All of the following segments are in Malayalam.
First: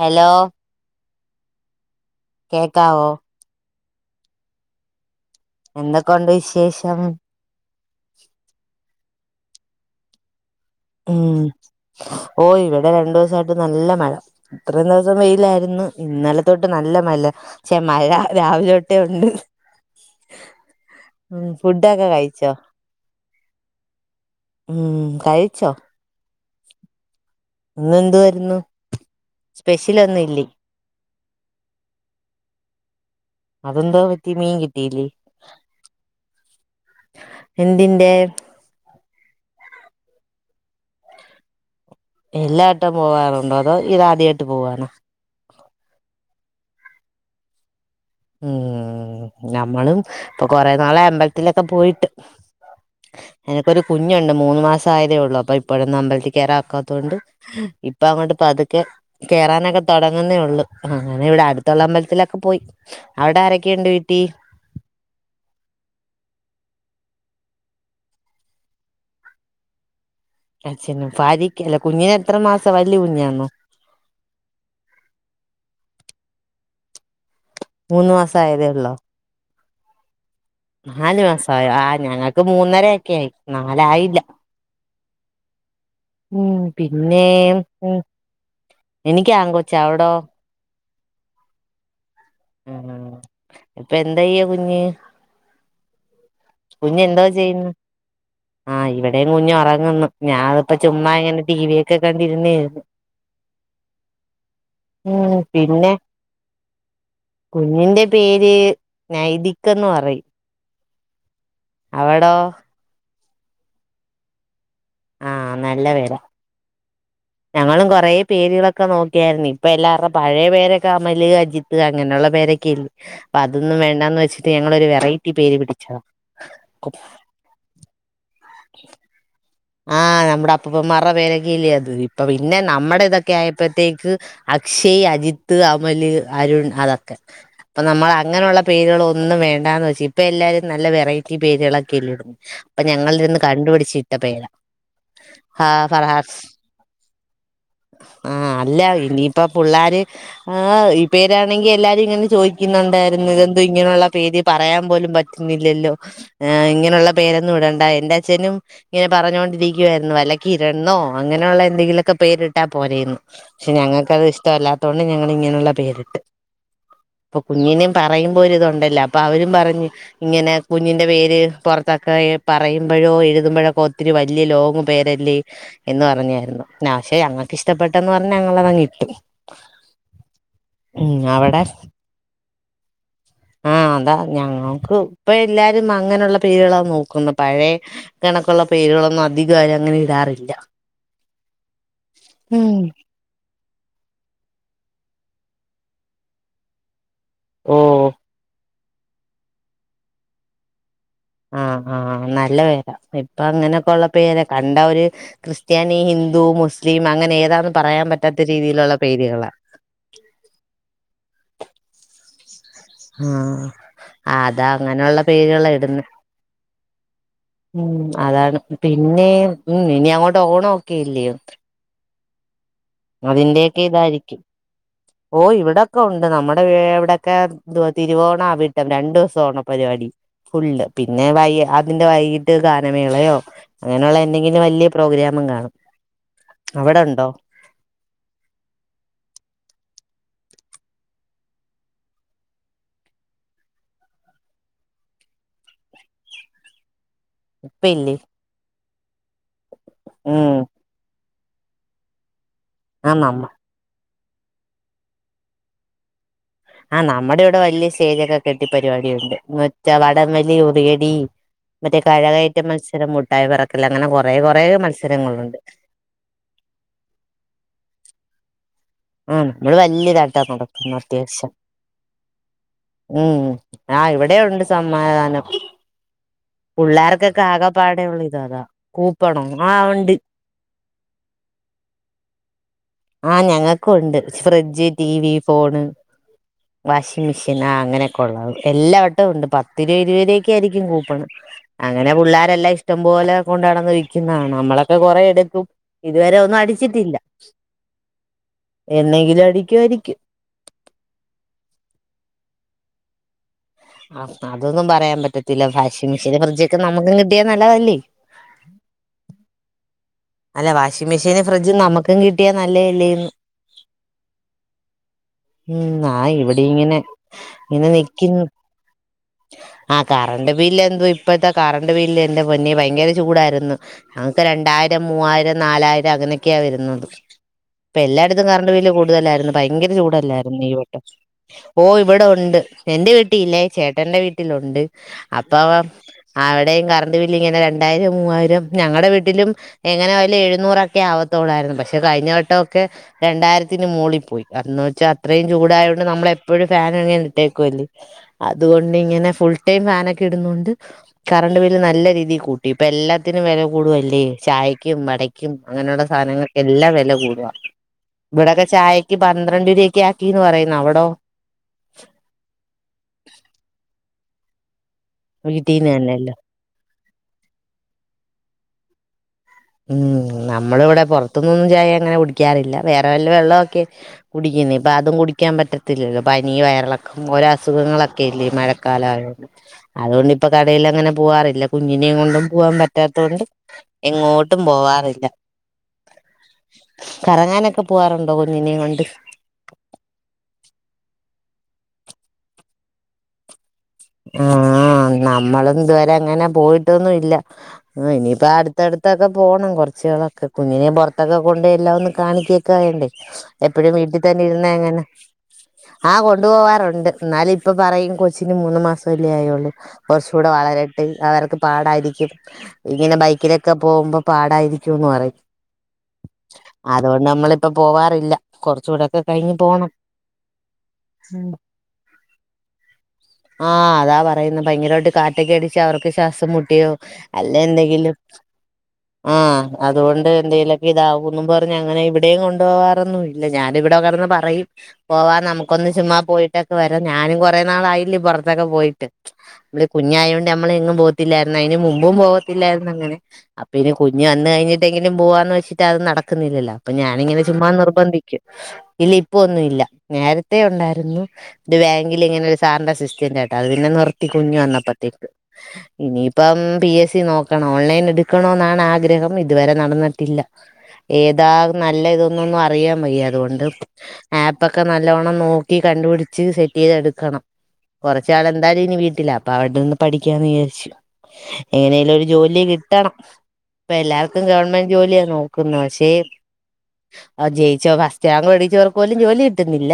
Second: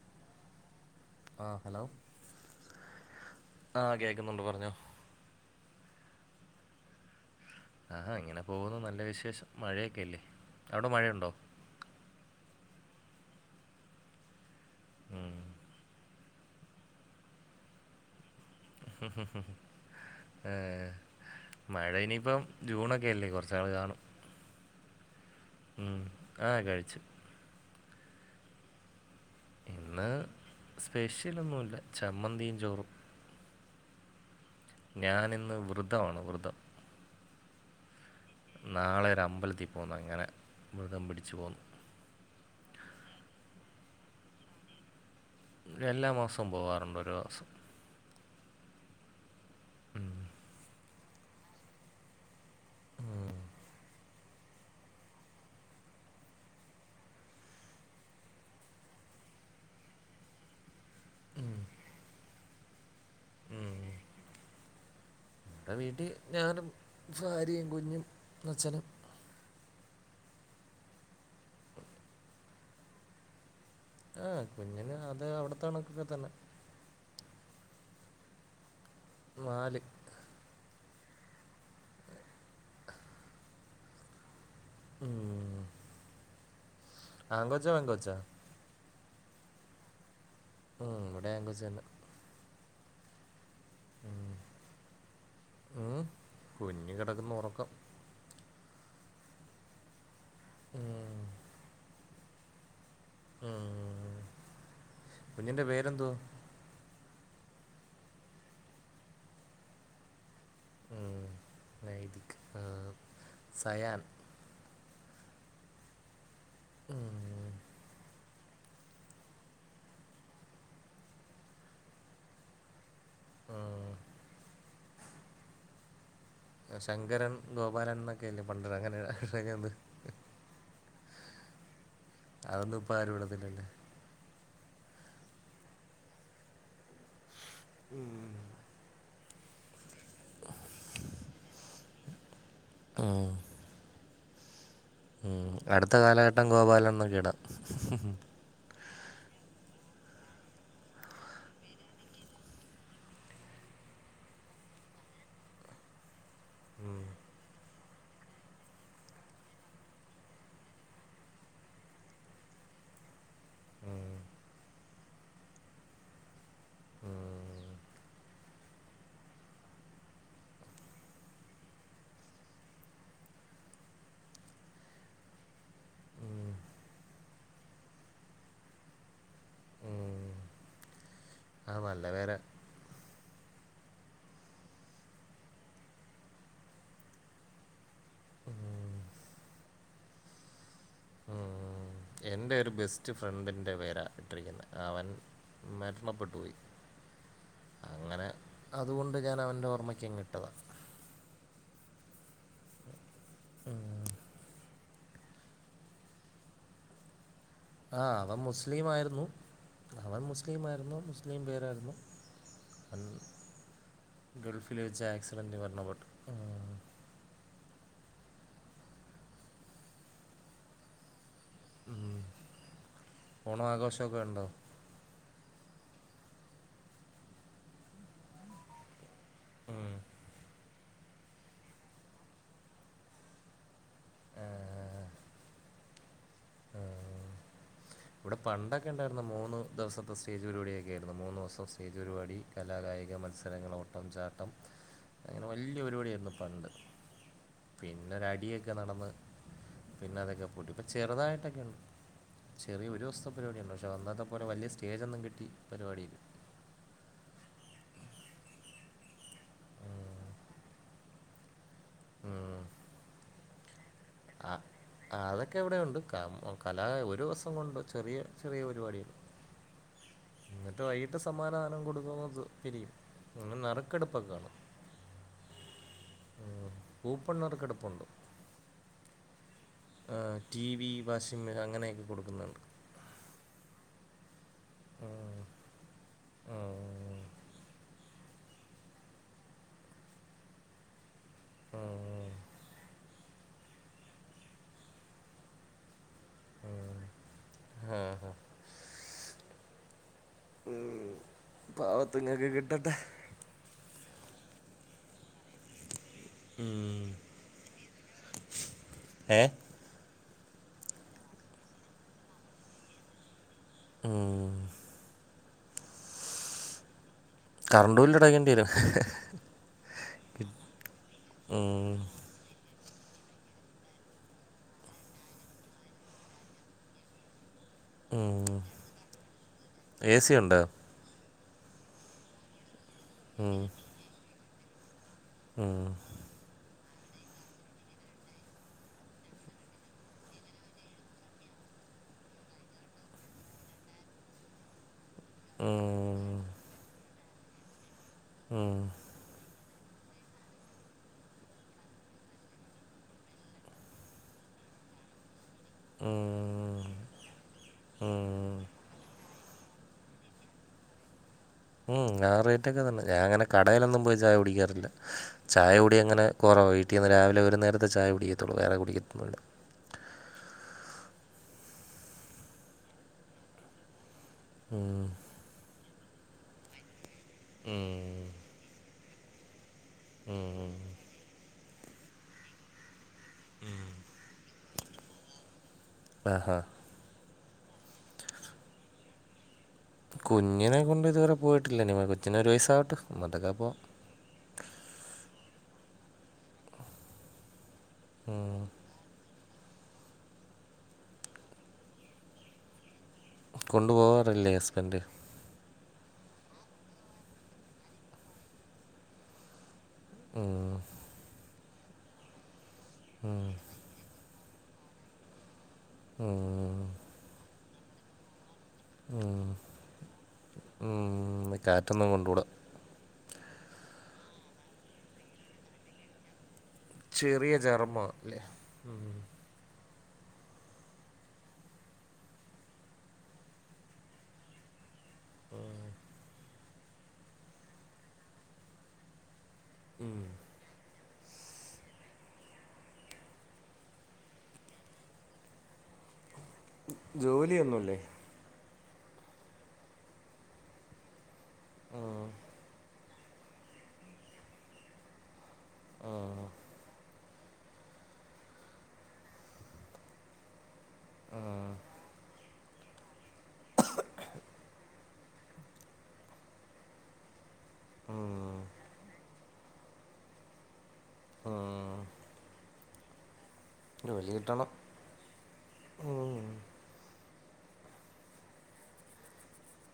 ഹലോ ആഹ ഹലോ കേക്കാവോ ആഹ കേക്കുന്നുണ്ട് പറഞ്ഞോ എന്തൊക്കെഉണ്ട് വിശേഷം ആ ഇങ്ങനെ പോകുന്നു നല്ല വിശേഷം മഴയൊക്കെല്ലേ ഉം ഒ ഇവടെ ടെ രണ്ടുസായ്ട്ട് ന്നല്ല മഴ ഇത്രേം ദിവസം ഉം. വെയ്ലാര്ന്ന് ഇന്നലെതൊട്ട് ന്നല്ല മല ച്ചെ മഴ രാവിലൊട്ടെ ഉണ്ട് ഏ ഉം മഴ ഫുഡൊക്കെ ഇനിയിപ്പം കഴിച്ചോ ജൂണൊക്കെ അല്ലേ കൊറച്ച്ന്നാള് കാണും ഉം കഴിച്ചോ ഉ ആ കഴിച്ചു ഇന്നെന്തു വായ്രുന്നു ഇന്ന് സ്പെഷ്യലൊന്നുല്ല ചമ്മന്തിയും ചോറും അതെന്താപ ഞാനിന്ന് വൃദ്ധവാണ് വൃദ്ധം എന്തിൻന്റെ നാളെൊ ഒരു അമ്പലത്തിൽ പോന്ന അങ്ങനെ മൃഗം പിടിച്ചു പോന്നു എല്ലാ ട്ടം പോവാറുണ്ടോ അതോ ഇത് ആദ്യായിട്ട് പോവാനോ എല്ലാ മാസവും പോകറുണ്ട് ഒരു മാസം ഉം നഞമ്മളും ഉം. ഇപ്പൊ കൊറെ നാള അമ്പലത്തിലൊക്കെ പോയിട്ട് ഉം. എനക്കൊരു കുഞ്ഞുണ്ട് മൂന്ന് മാസം ആയതേ ഉള്ളു അപ്പൊ ഇപ്പഴന്നും അമ്പലത്തി കയറ ആക്കാത്ത കൊണ്ട് ഇപ്പ അങ്ങോട്ട് ഇപ്പ അതൊക്കെ കയറാനൊക്കെ തുടങ്ങുന്നേ ഉള്ളൂ അങ്ങനെ ഇവിടെ അടുത്തുള്ള അമ്പലത്തിലൊക്കെ പോയി അവിടെ ആരൊക്കെയുണ്ട് വീട്ടി ആ വീട്ടിൽ ഞാനും ഭാരിയും കുഞ്ഞും അച്ഛനും അച്ഛ ഭക്ക് അല്ല കുഞ്ഞിന എത്ര മാസം വല്ിയ കുഞ്ഞാണോ ആഹ കുഞ്ഞന് അത് അവിടത്തെണക്കൊക്കെ തന്നെ മൂന്ന്ു മാസം ആയതേ ഉള്ളൂ നാല് നാാലു മാസയോ ആ ഞങ്ങൾക്ക് മൂന്നരയക്കെ ആയി നാലായില്ല ഉം ഉം പിന്നെ ആങ്കോച്ച ഉം പെങ്കോച്ച എനിക്കാ കൊച്ചാ അവിടോ ഉം ഇവിടെ കൊച്ച തന്നെ ഉ ഇപ്പൊ ഉം. എന്തയ്യ കുഞ്ഞ് കുഞ്ഞ കുഞ്ഞ് എന്തോ കിടക്കുന്ന ഉറക്കം ചെയ്യുന്നു ആഹ് ഇവിടെയും കുഞ്ഞു ഉറങ്ങുന്നു ഞാാന ഇപ്പോ ചുമ്മാ ഉം. ഇങ്ങനെ ടി വിൊക്കെ കണ്ടിരുന്നേരുന്നു ഉം. ഉ കുഞ്ഞിൻ്റെ പിന്നെ പേരെന്തോ കുഞ്ഞിന്റെ പേര് നൈതിക്ന്ന് പറയും ഉം അവിടോ വൈദക് ആ സയാൻ ആഹ നല്ല പേട ഉം. ഞങ്ങളും കൊറ പേരുകളൊക്കെ നോക്കിയാരരുന്നു ഇപ്പ എല്ലാവരുടെ പഴയ പേരൊക്കെ അമല് അജിത്ത് അങ്ങനെയുള്ള പേരൊക്കെയെല്ലേ അപ്പൊ അതൊന്നും ഉം. വേണ്ടാന്ന് വെച്ചിട്ട് ഞങ്ങളൊരു വെറൈറ്റി പേര് പിടിച്ചതാ ശങ്കരൻ ഗോപാലൻ എന്നൊക്കെല്ലേ പണ്ടര അങ്ങനെ ആഹ് നമ്മുടെ അപ്പപ്പന്മാരുടെ പേരൊക്കെല്ലേ അത് ഇപ്പ പിന്നെ അതൊന്നും ഇപ്പം നമ്മുടെ ആരും ഇതൊക്കെ ഇടത്തില്ലല്ലേ ആയപ്പോത്തേക്ക് അക്ഷയ് അജിത്ത് അമല് അരുൺ അതൊക്കെ അപ്പൊ നമ്മൾ അങ്ങനെയുള്ള പേരുകളോ ഒന്നും വേണ്ടാന്ന് വെച്ച ഇപ്പൊ എല്ലാരും നല്ല വെറൈറ്റി പേരുകളൊക്കെല്ല ഇടുന്നു അപ്പൊ ഞങ്ങള ഉം. ഇരുന്ന് കണ്ടുപിിച്ചട്ട് ഉം അടുത്ത ഫർഹാസ് കാലഘട്ടം ഗോപാലൻ എന്നൊക്കി ഇടാം ആഹ് അല്ല ഇനിയിപ്പ പിള്ളേർ് ഈ പേരാണെങ്കി എല്ലാരും ഇങ്ങനെ ചോദിക്കുന്നുണ്ടായിരുന്നു ഇതെ ഇങ്ങനെയുള്ള പേര് പറയാൻ പോലും പറ്റുന്നില്ലല്ലോ ആ് ഇങ്ങനെയുള്ള പേരൊന്നും വിടണ്ട എന്റെ അച്ഛനും ഇങ്ങനെ പറഞ്ഞുകൊണ്ടിരിക്കുവായിരുന്നു വലയ്ക്ക ഇരുന്നോ അങ്ങനെയുള്ള എന്തെങ്കിലുമൊക്കെ പേരിട്ടാൽ പോനെയരുന്നു പക്ഷെ ഉം. ഞങ്ങൾക്കത് ഇഷ്ടമല്ലാത്ത കൊണ്ട് ഞങ്ങിങ്ങനെയുള്ള പേരിട്ട് അപ്പൊ ഉം. കുഞ്ഞിനും പറയുമ്പ പോോലും ഇതുണ്ടല്ല അപ്പൊ അവരും പറഞ്ഞു ഇങ്ങനെ കുഞ്ഞിന്റെ പേര് പുറത്തൊക്കെ പറയുമ്പ ഴ എഴുത്പഴ ഇത്തിരി വലിയ ലോങ്ങ് പേരല്ലേ എന്ന് ഉം, പറഞ്ഞായിരുന്നുാക്ഷെ ഞങ്ങൾക്ക് ഇഷ്ടപ്പെട്ടെന്ന് പറഞ്ഞഞ് ഞങ്ങൾതങ്ങി ഉ അവിടെ അ നല്ലവേരെ ആഹ അതാ ഞങ്ങക്ക് ഇപ്പ എല്ലാരും അങ്ങനെയുള്ള പേരുകളാ നോക്കുന്നത് പഴയ കണക്കുള്ള ഉം, പേരുകളൊന്നും അധികാര അങ്ങനെ ഇടാറില്ല എൻന്റെറെ ഒരു ഉം ബെസ്റ്റ് ഫ്രണ്ടി്റെ പേര ഇട്ടിരിക്കുന്നത് അവൻ മരണപ്പെട്ടുപോയി ഓ അതുകൊണ്ട് ഞാൻ അവൻ്റെ ഓർമ്മയ്ക്കും കിട്ടതാണ് ആഹ ആഹ് നല്ല പേരാ ഇപ്പൊ അങ്ങനെയൊക്കെ ഉം. ഉള്ള പേര് കണ്ട ഒരുര് ക്രിസ്ത്യാനി ഹിന്ദു മുസ്ലിം അങ്ങനെ ഏതാന്ന് പറയാൻ ആഹ അവൻ പറ്റാത്ത മുസ്ലിം രീതിയിലുള്ള ആയിരുന്നു പേരുകളാ അവൻ മുസ്ലിംമായിരുന്നു മുസ്ലിം പേരായിരുന്നു അവൻ ആഹ അതാ ഗൾഫിൽ വെച്ച് അങ്ങനെയുള്ള ആക്സിഡൻറ്റ് പേരുക ഇടന്ന് മരണപ്പെട്ടു ഉം. ഉം അതാണ് പിന്നെ ഉ ഇനി അങ്ങോട്ട് ഓണം ഒക്കെ ഇല്ലോ ഉം. ഓണം അതിന്റെയൊക്കെ ആഘോഷമൊക്കെ ഇതായിരിക്കും ഉണ്ടോ ഓ ഇവിടെൊക്കെ ഉണ്ട് നമ്മുടെ ഇവിടെൊക്കെ തിരുവോണം അവിട്ടം രണ്ടു ദിവസം ഓണ ഉം. പരിപാടി ഫുള്ള് പിന്നെ വൈ അതിന്റെ വൈകീട്ട് ഗാനമേളയോ അങ്ങനെയുള്ള എന്തെങ്കിലും വലിയ ആ. പ്രോഗ്രാമും കാണും അവിടെ ഉണ്ടോ ആഹ്. ഇവിടെ പണ്ടൊക്കെ ഉണ്ടായിുന്ന മൂന്ന് ദിവസത്തെ സ്റ്റേജ് പപാടിയൊക്കെ ആയിരുന്നു മൂന്ന്ു ദിവസം സ്റ്റേജ് പരിപാടി കലാകാ കായിക മത്സരങ്ങള ഓട്ടം ചാട്ടം അങ്ങനെ വലിയ പരിപാടിന്ന്ിപ്പണ്ട് ഇപ്പ ഇല്ലേ പിന്നെരടിയൊക്കെ നടന്ന് പിന്നെ അതൊക്കെ ഉം പൊട്ടി ഇപ്പൊ ചെറുതായിട്ടൊക്കെ ഉണ്ട് ചെറിയ ഒരു ആ ദിവസത്തെ നമ്മ പരിപാടിയുണ്ട് പക്ഷേ വന്നാത്തെ പോലെ വലിയ സ്റ്റേജ്ൊന്നും കിട്ടി പരിപാടിയില്ല ആ നമ്മുടെ ഇവിടെ വലിയ സ്റ്റേജൊക്കെ കെട്ടി പരിപാടി ഉണ്ട് മറ്റ ഉം. വടംവലി ഉറുകടി മറ്റേ കാലകയറ്റ ഉം. മത്സരം മുട്ടായി പറ ആ അതൊക്കെ എവിടെുണ്ട് കല ഒരു ദിവസം കൊണ്ട് ചെറിയ ചെറിയ പാ ആ നമ്മള് വല്യതായിട്ടാ എന്നിട്ട് നടക്കുന്നത് വൈകിട്ട് അത്യാവശ്യം സമ്മാനദാനം കൊടുക്കും പിരിയും ഉം അങ്ങനെ ആ നറുക്കെടുപ്പൊക്കെ ഇവിടെ കാണും ഉണ്ട് സമ്മാനധാനം ഉം. കൂപ്പൺ പിള്ളേർക്കക്കോ ആക പാടെ നറുക്കെടുപ്പുണ്ട് ഉള്ള ഇതാ അതാ കു ടി വി വാഷിംഗ് മെഷീൻ അങ്ങനെയൊക്കെ കൊടുക്കുന്നുണ്ട് ണ്ട് ഫ്രിഡ്ജ് ടി വി ഉം. ഫോൺ ഉം. വാഷിംഗ മെഷീൻ ആ അങ്ങനെ കൊള്ള എല്ലാ വട്ടവും ഉണ്ട് പത്ത് രൂപ ഇരുപത് രൂപക്ക ആയിരിക്കും കൂപ്പണം അങ്ങനെ ഉം. പിള്ളേരെല്ലാം ഇഷ്ടം പോോലെ കൊണ്ടാടന്ന് വിൽക്കുന്നതാണ് നമ്മളൊക്കെ കൊറെേ എടുക്കും ഇതുവരെ ഒന്നും ഉം. അടിച്ചിട്ടില്ല ആ, ആ. എന്നെങ്കിലും അടിക്കുമായിരിക്കും ഉം പാവത്ത്ങ്ങക്ക് കിട്ടട്ടെ അതൊന്നും പറയാൻ പറ്റത്തില്ല ഭാഷ മിഷീനും ഫ്രിഡ്ജ ഒക്കെ ഉം. നമുക്ക് കിട്ടിയാ നല്ലതല്ലേ ഏ അല്ല വാഷിംഗ് മെഷീനും ഫ്രിഡ്ജും നമുക്കും കിട്ടിയാ നല്ലേല്ലേന്ന്? ഉം ഉം ആ ഇവിടി ഇങ്ങനെ ഇങ്ങനെ കറണ്ട് ബി നിക്കുന്നു ല്ലടെക്കേണ്ടിവരും കറണ്ട് ബില്ല് എന്തോ പ്പഴത്തെ കറണ്ട് ബില്ല് എന്റെ പിന്നെ ഭയങ്കര ചൂടായിരുന്നു ഞങ്ങൾക്ക് രണ്ടായിരം മൂവായിരം നാലായിരം അങ്ങനെയൊക്കെയാ വരുന്നത്. ഇപ്പൊ എല്ലായിടത്തും കറണ്ട് വില്ല് കൂടുതലായിരുന്നു ഭയങ്കര എ സി ഉണ്ടോ ചൂടല്ലായിരുന്നു ഈ വട്ടം. ഓ ഇവിടെ ഉണ്ട് എന്റെ ഉം. വീട്ടില്ലേ ചേട്ടന്റെ വീട്ടിലുണ്ട് അപ്പ അവ ഉം. അവി ടെയും കറണ്ട് ബില്ല് ഇങ്ങനെ രണ്ടായിരം മൂവായിരം ഞങ്ങ ടെ വീട്ടിലും ഇങ്ങനെ വല്ല എഴുന്നൂറൊക്കെ ആവത്തുള്ളായിരുന്നു. പക്ഷെ കഴിഞ്ഞവട്ടക്കെ രണ്ടായിരത്തിന് മുകളിൽ പോയി അ അത്രയും ചൂടായൊണ്ട് ഉം. നമ്മളെപ്പോഴും ഫാനങ് ട്ടേക്കുവല്ലേ ഉം. ഉം. അതുകൊണ്ട്. ഇങ്ങനെ ഫുൾ ഇവടേയും ഫാനൊക്കെ ഇടുന്നുണ്ട് കറണ്ട് ബില് നല്ല രീതിയിൽ കൂട്ടി ഇപ്പ എല്ലാത്തിനും വില കൂടുവല്ലേ. കൈക്കും മടക്ക ക്യും അങ്ങനെയുള്ള സാധനങ്ങൾകെല്ലാം ഉം. വില കൂട ഉം. ഇവിടൊക്കെ ചായക്ക് പന്ത്രണ്ട്രിരി പി കീന്ന് പറയുന്ന അവിടോ? ഉം ആ റേറ്റൊക്കെ തന്നെ ഞാൻ ങ്ങനെ കടയിലൊന്നും പോയി ചായ കുടിക്കാറില്ല. ചായ വീട്ടീന്ന് കുടി തന്നെയല്ലേ അങ്ങനെ കുറവ വീട്ടിൽന്ന് രാവിലെ ഒരു നേരത്തെ ചായ കുടിക്കത്തുള്ളൂ വേറെ കുടിക്കതോന്നൂല. ഉം നമ്മള ഇവിടെ പുറത്തുന്നൊന്നും ചായ അങ്ങനെ കുടിക്കാറില്ല വേറെ വല്ല വെള്ളമൊക്കെ കുടിക്കുന്നു ഇപ്പൊ ഉം. അതും കുടിക്കാൻ പറ്റത്തില്ലല്ലോ പനി വയറിളൊക്കും ഓരോ അസുഖങ്ങളൊക്കെ ഉം. ല്ലേ മഴ കാലായൊണ്ട് അതോണ്ട് പ്പൊ ഉം. കടയിൽ അങ്ങനെ പോകവാാറില്ല കുഞ്ഞിനെയും കൊണ്ടും പോകാൻ പറ്റ പറ്റാത്തൊണ്ട് എങ്ങോട്ടും പോവാറില്ല. ആഹാ കറങ്ങാനൊക്കെ പോവാറുണ്ടോ കുഞ്ഞിനേം കൊണ്ട്? കുഞ്ഞിനെ കൊണ്ട് ഇതുവരെ പോയിട്ടില്ല കൊച്ചിൻ ഒരു വയസ്സാവട്ടെ ന്നിട്ടകെ പോക. ആ നമ്മള ഇതുവരെ അങ്ങനെ പോയിട്ടൊന്നുംല്ല ആ ഇനിയിപ്പ ഉം. അടുത്തടുത്തൊക്കെ പോണം കൊറച്ചുകളൊക്കെ കുഞ്ഞിനെ പുറത്തൊക്കെ കൊണ്ട് എല്ലാം ഒന്ന് കാണിക്കക്ക വേണ്ടേ എപ്പഴും വീട്ടിൽ തന്നെ കൊണ്ടുപോവാറില്ലേ ഇരുന്ന ഹസ്ബൻഡ്? എങ്ങനെ? ആ കൊണ്ടു പോവാറുണ്ട് എന്നാല ഇപ്പൊ പറയും കൊച്ചിന് മൂന്ന മാസമല്ലേ ആയള്ളു കുറച്ച കൂടെ ഉം. വളരട്ട് അവർക്ക് പാടായിരിക്കും ഇങ്ങനെ ഉം. ബൈക്കിലൊക്കെ പോകുമ്പം പാടായിരിക്കുംന്ന് പറയും. ഉം ഇപ്പൊ പോവാറില്ല കുറച്ചുകൂടെക്കെ ഉം കഴിഞ്ഞ് പോണം ഉം കാറ്റൊന്നും കൊണ്ടൂട. ആ അതാ പറയുന്ന ഭയങ്കരമായിട്ട് കാറ്റൊക്കെ അടിച്ച് അവർക്ക് ശ്വാസം മു ട്ടോ അല്ല ചെറിയ എന്തെങ്കിലും ചർമ്മമല്ലേ? ഉം. ആ അതുകൊണ്ട് എന്തെേലൊക്കെ ഇതാവും പറഞ്ഞഞ് അങ്ങനെ ഇവിടെയും കൊണ്ടുപോകറന്നും ഇല്ല ഞാൻ ഇവിടെകെടന്ന് പറയും. പോവാൻ നമുക്കൊന്ന് ചുമ്മാ പോയിട്ടൊക്കെ വരാം ഞാനും കുറെ നാളായില്ലേ പുറ തൊക്കെ പോയിട്ട് നമ്മ ഉം. കുഞ്ഞായോണ്ട് നമ്മൾ പോ ല്ലായിരുന്നു അതിന് മുമ്പും പോകത്തില്ലായിരുന്നു അങ്ങനെ അപ്പൊ ഇനി കുഞ്ഞുവന്ന് കഴിഞ്ഞിട്ടെങ്കിലും പോവാന്ന് വെച്ചിട്ട് അത് നട ന്നില്ലല്ലോ അപ്പൊ ഞാനിങ്ങനെ ചുമ്മാ ജോലിയൊന്നുമില്ലേ? നിർബന്ധിക്കും. ഇല്ല ഇപ്പൊ ഒന്നുല്ല നേരത്ത ഉണ്ടായിരുന്നു ഇത് ബാങ്കിൽ ഉം. ഇങ്ങനെ ഒരു സാറിന്റെ സിസ് ആയിട്ട് അത് പിന്നെ നിർത്തി കുഞ്ഞു വന്നപ്പത്തേക്ക് ഉം ഇനിയിപ്പം പി എസ് സി നോക്ക ഓൺലൈൻ എടുക്കണോ ന്നാണ് ആഗ്രഹം ഇതുവരെ നടന്നിട്ടില്ല. ഏതാ ഉം നല്ല ഇതൊന്നൊന്നു ആ അറിയാൻ വയ്യ അതൊണ്ട് ആപ്പൊക്കെ നല്ലോണം നോക്കി കണ്ടുപിടിച്ച് സെറ്റ് ചെയ്ത് എടുക്കണം. കുറച്ചാൾ ഉം ന്തായാലും ഇനി വീട്ടില അപ്പൊ അവിടെ നിന്ന് പഠിക്കാന്ന് വിചാരിച്ചു ഉം എങ്ങനെലും ഒരു ജോലിയ കിട്ട കിട്ടണം ഇപ്പ ജോലി എല്ലാർക്കും കിട്ടണം ഗവൺമെന്റ് ജോലിയാ നോക്കുന്ന പക്ഷേ. ഉം ആ ജയിച്ചോ ഫസ്റ്റ് റാങ്ക് മേടിച്ചവർക്ക് പോലും ജോലി കിട്ടുന്നില്ല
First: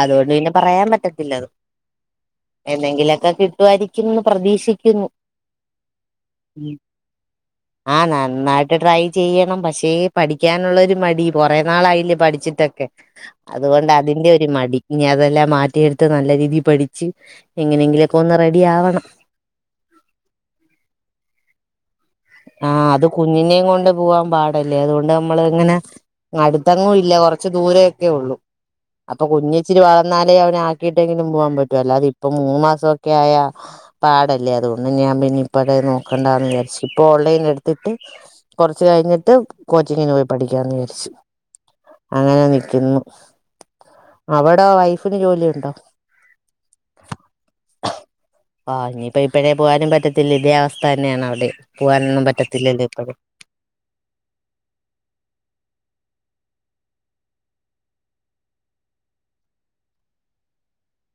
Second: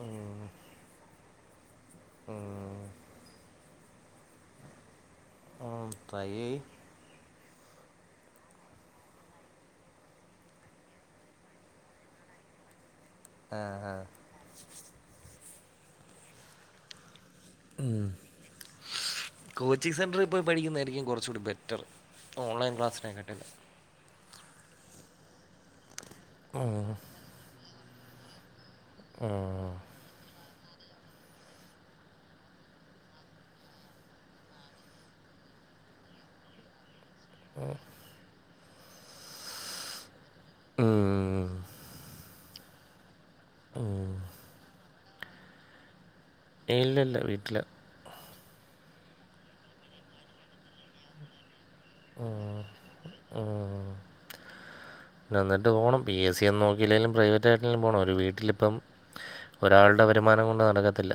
അതുകൊണ്ട് ഉം പിന്നെ പറയാൻ പറ്റത്തില്ല. ഉം എന്നെങ്കിലൊക്കെ കിട്ടുവായിരിക്കുന്ന് പ്രതീക്ഷിക്കുന്നു ഉം ട്രൈ ചെയ് ആ നന്നായിട്ട് ട്രൈ ചെയ്യണം പക്ഷേ ഈ പഠിക്കാനുള്ളോരു മടി കുറെേ നാളായില്ലേ പഠിച്ചിട്ടൊക്കെ അതുകൊണ്ട് ആഹ് അതിന്റെ ഒരു മടി ഇനി അതെല്ലാം മാറ്റിയെടുത്ത് നല്ല രീതി പഠിച്ച് ഉം എങ്ങനെങ്കിലൊക്കെ ഒന്ന് റെഡി ആവണം കോച്ചിങ് സെന്റർ പോയി പഠിക്കുന്നായിരിക്കും കുറച്ചുടി ബെറ്റർ ആ ഓൺലൈൻ അത് ക്ലാസ്സിനെക്കാട്ടിലും കുഞ്ഞിനെയും കൊണ്ട് പോവാൻ പാടല്ലേ അതുകൊണ്ട് നമ്മൾ ഇങ്ങനെ ഉം അടുത്തേങ്ങും ഇല്ല കുറച്ച് ദൂരേ ഒക്കെ ഉള്ളു അപ്പൊ ഉം കുഞ്ഞിച്ചിരി വളർന്നാലേ അവനെ അ ക്കിട്ടെങ്കിലും പോകാൻ പറ്റു അല്ലാതെ ഇപ്പോ മൂന്ന് മാസോക്കെ ആയ പാടല്ലേ അതുകൊണ്ട് ഞാൻ പിന്നെ ഇപ്പഴേ നോക്കണ്ടാന്ന് വിചാരിച് ഇപ്പോ ഓൺലൈൻ എടുത്തിട്ട് കുറച്ച് കഴിഞ്ഞിട്ട് കോച്ചിങ്ങിന് പോയി പഠിക്കാന്ന് വിചാരിച്ച് ഉം അങ്ങനെ നിക്കുന്നു അവിടോ വൈ ഫിന് ജോലിയുണ്ടോ ഏയ്‌ ഇല്ലില്ല വീട്ടില ആ ഇനിയിപ്പോ ഇപ്പഴേ പോവാനും പറ്റത്തില്ല ഇതേ അവസ്ഥ തന്നെയാണ് അവിടേം ഉം ഉം വന്നട്ട് പോണം പി എസ് സി നോക്കിയില്ലെലും പ്രൈവറ്റ് ആയിട്ടെങ്കിലും പോണം ഒരു വീട്ടിലിപ്പം ഒരാളുടെ വരുമാനം കൊണ്ട് നടക്കത്തില്ല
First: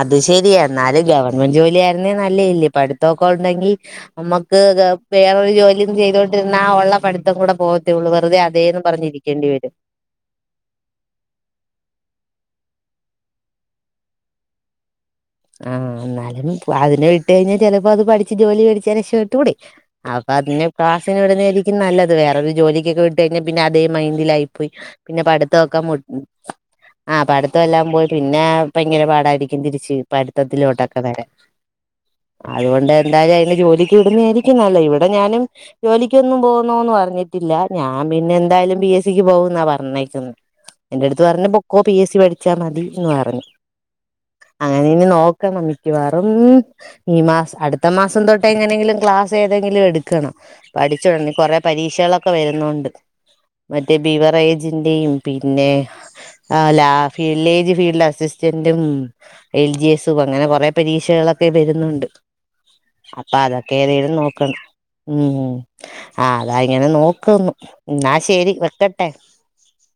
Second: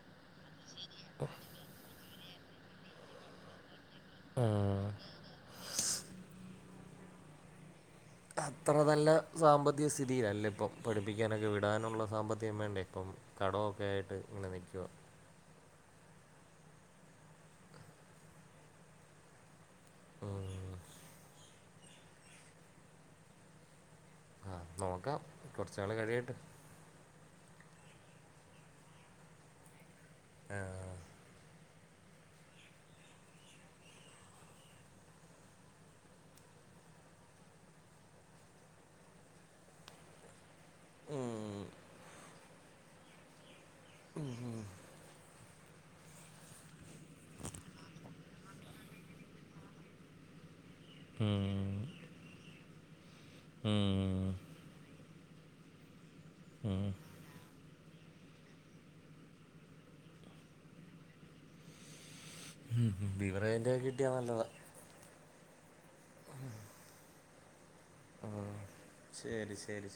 അത് ശരിയ എന്നാല് ഗവൺമെന്റ് ജോലി ആയിരുന്നേ നല്ലേ അല്ലേ പഠിത്തൊക്കെ ഉണ്ടെങ്കിൽ നമ്മുക്ക് ഉം വേറൊരു ജോലിയും ചെയ്തൊണ്ടിരുന്ന ആഉള്ള പഠിത്തോം കൂടെ പോ അത്ര നല്ല സാമ്പത്തിക സ്ഥിതിയല്ല ഇപ്പൊ പഠിപ്പിക്കാനൊക്കെ വിടാനുള്ള സാമ്പത്തികം വേണ്ടേ ഇപ്പം കടവൊക്കെ ആയിട്ട് ഇങ്ങനെ നിക്കുവാ ആ എന്നാലും അതിനെ വിട്ട് കഴിഞ്ഞ ചിലപ്പോ അത് പഠിച്ച് ജോലി വേടിച്ച രക്ഷവെട്ടൂടെ അപ്പ അതിനെ ക്ലാസിന് വിടുന്നയിരിക്കും നല്ലത് വേറൊരു ജോലിക്കൊക്കെ വിട്ട് കഴിഞ്ഞാ പിന്നെ അതെ മൈൻഡിൽ ആയി പോയി ആ നോക്കാം പിന്നെ കുറച്ച് പഠിത്തൊക്കെ നാൾ മു കഴിയട്ടെ ആ പടു ത്തൊ എല്ലാം പോയി പിന്നെ ഭയങ്കര പാടായിരിക്കും തിരിച്ചു ആ, പടുത്തത്തിലൊട്ടൊക്കെ വരാൻ അതുകൊണ്ട് എന്തായാലും അയിനെ ജോലിക്ക് വിടുന്നയായിരിക്കും നല്ലേ ഇവിടെ ഞാനും ജോലിക്കൊന്നും പോകുന്നോന്ന് പറഞ്ഞി ട്ടില്ല ഞാൻ പിന്നെ എന്തായാലും പി എസ് സിക്ക് പോകുന്നാ പറഞ്ഞേക്കുന്ന എന്റെ അടുത്ത് പറഞ്ഞ് ഉം. പോക്കോ പി എസ് സി പഠിച്ചാൽ മതി എന്ന് പറഞ്ഞു ഉം ഉം ഞാനിനി നോക്കണം മിക്കവാറും ഈ മാസം അടുത്ത മാസം തൊട്ട് എങ്ങനെങ്കിലും ക്ലാസ് ഏതെങ്കി ലും എടുക്കണം പഠിച്ചു തുടങ്ങി ഉം. കുറെേ പരീക്ഷകളൊക്കെ വരുന്നുണ്ട് മറ്റേ ഉം. ബിവറേജിന്റെയും പിന്നെ ആഹ് ഉം. ലാ വില്ലേജ് ഫീൽഡ് അസിസ്റ്റന്റും എൽ ജി എസും അങ്ങനെ കുറെ പരീക്ഷകളൊക്കെ വരുന്നുണ്ട് ഉം അപ്പൊ ബിവറേജ് അതൊക്കെ ഒക്കെ കിട്ടിയ ഏതേലും നല്ലത നോക്കണം ഉം ആഹ് അതാ ഇങ്ങനെ നോക്കുന്നു എന്നാ ശരി വെക്കട്ടെ ശരി ശരി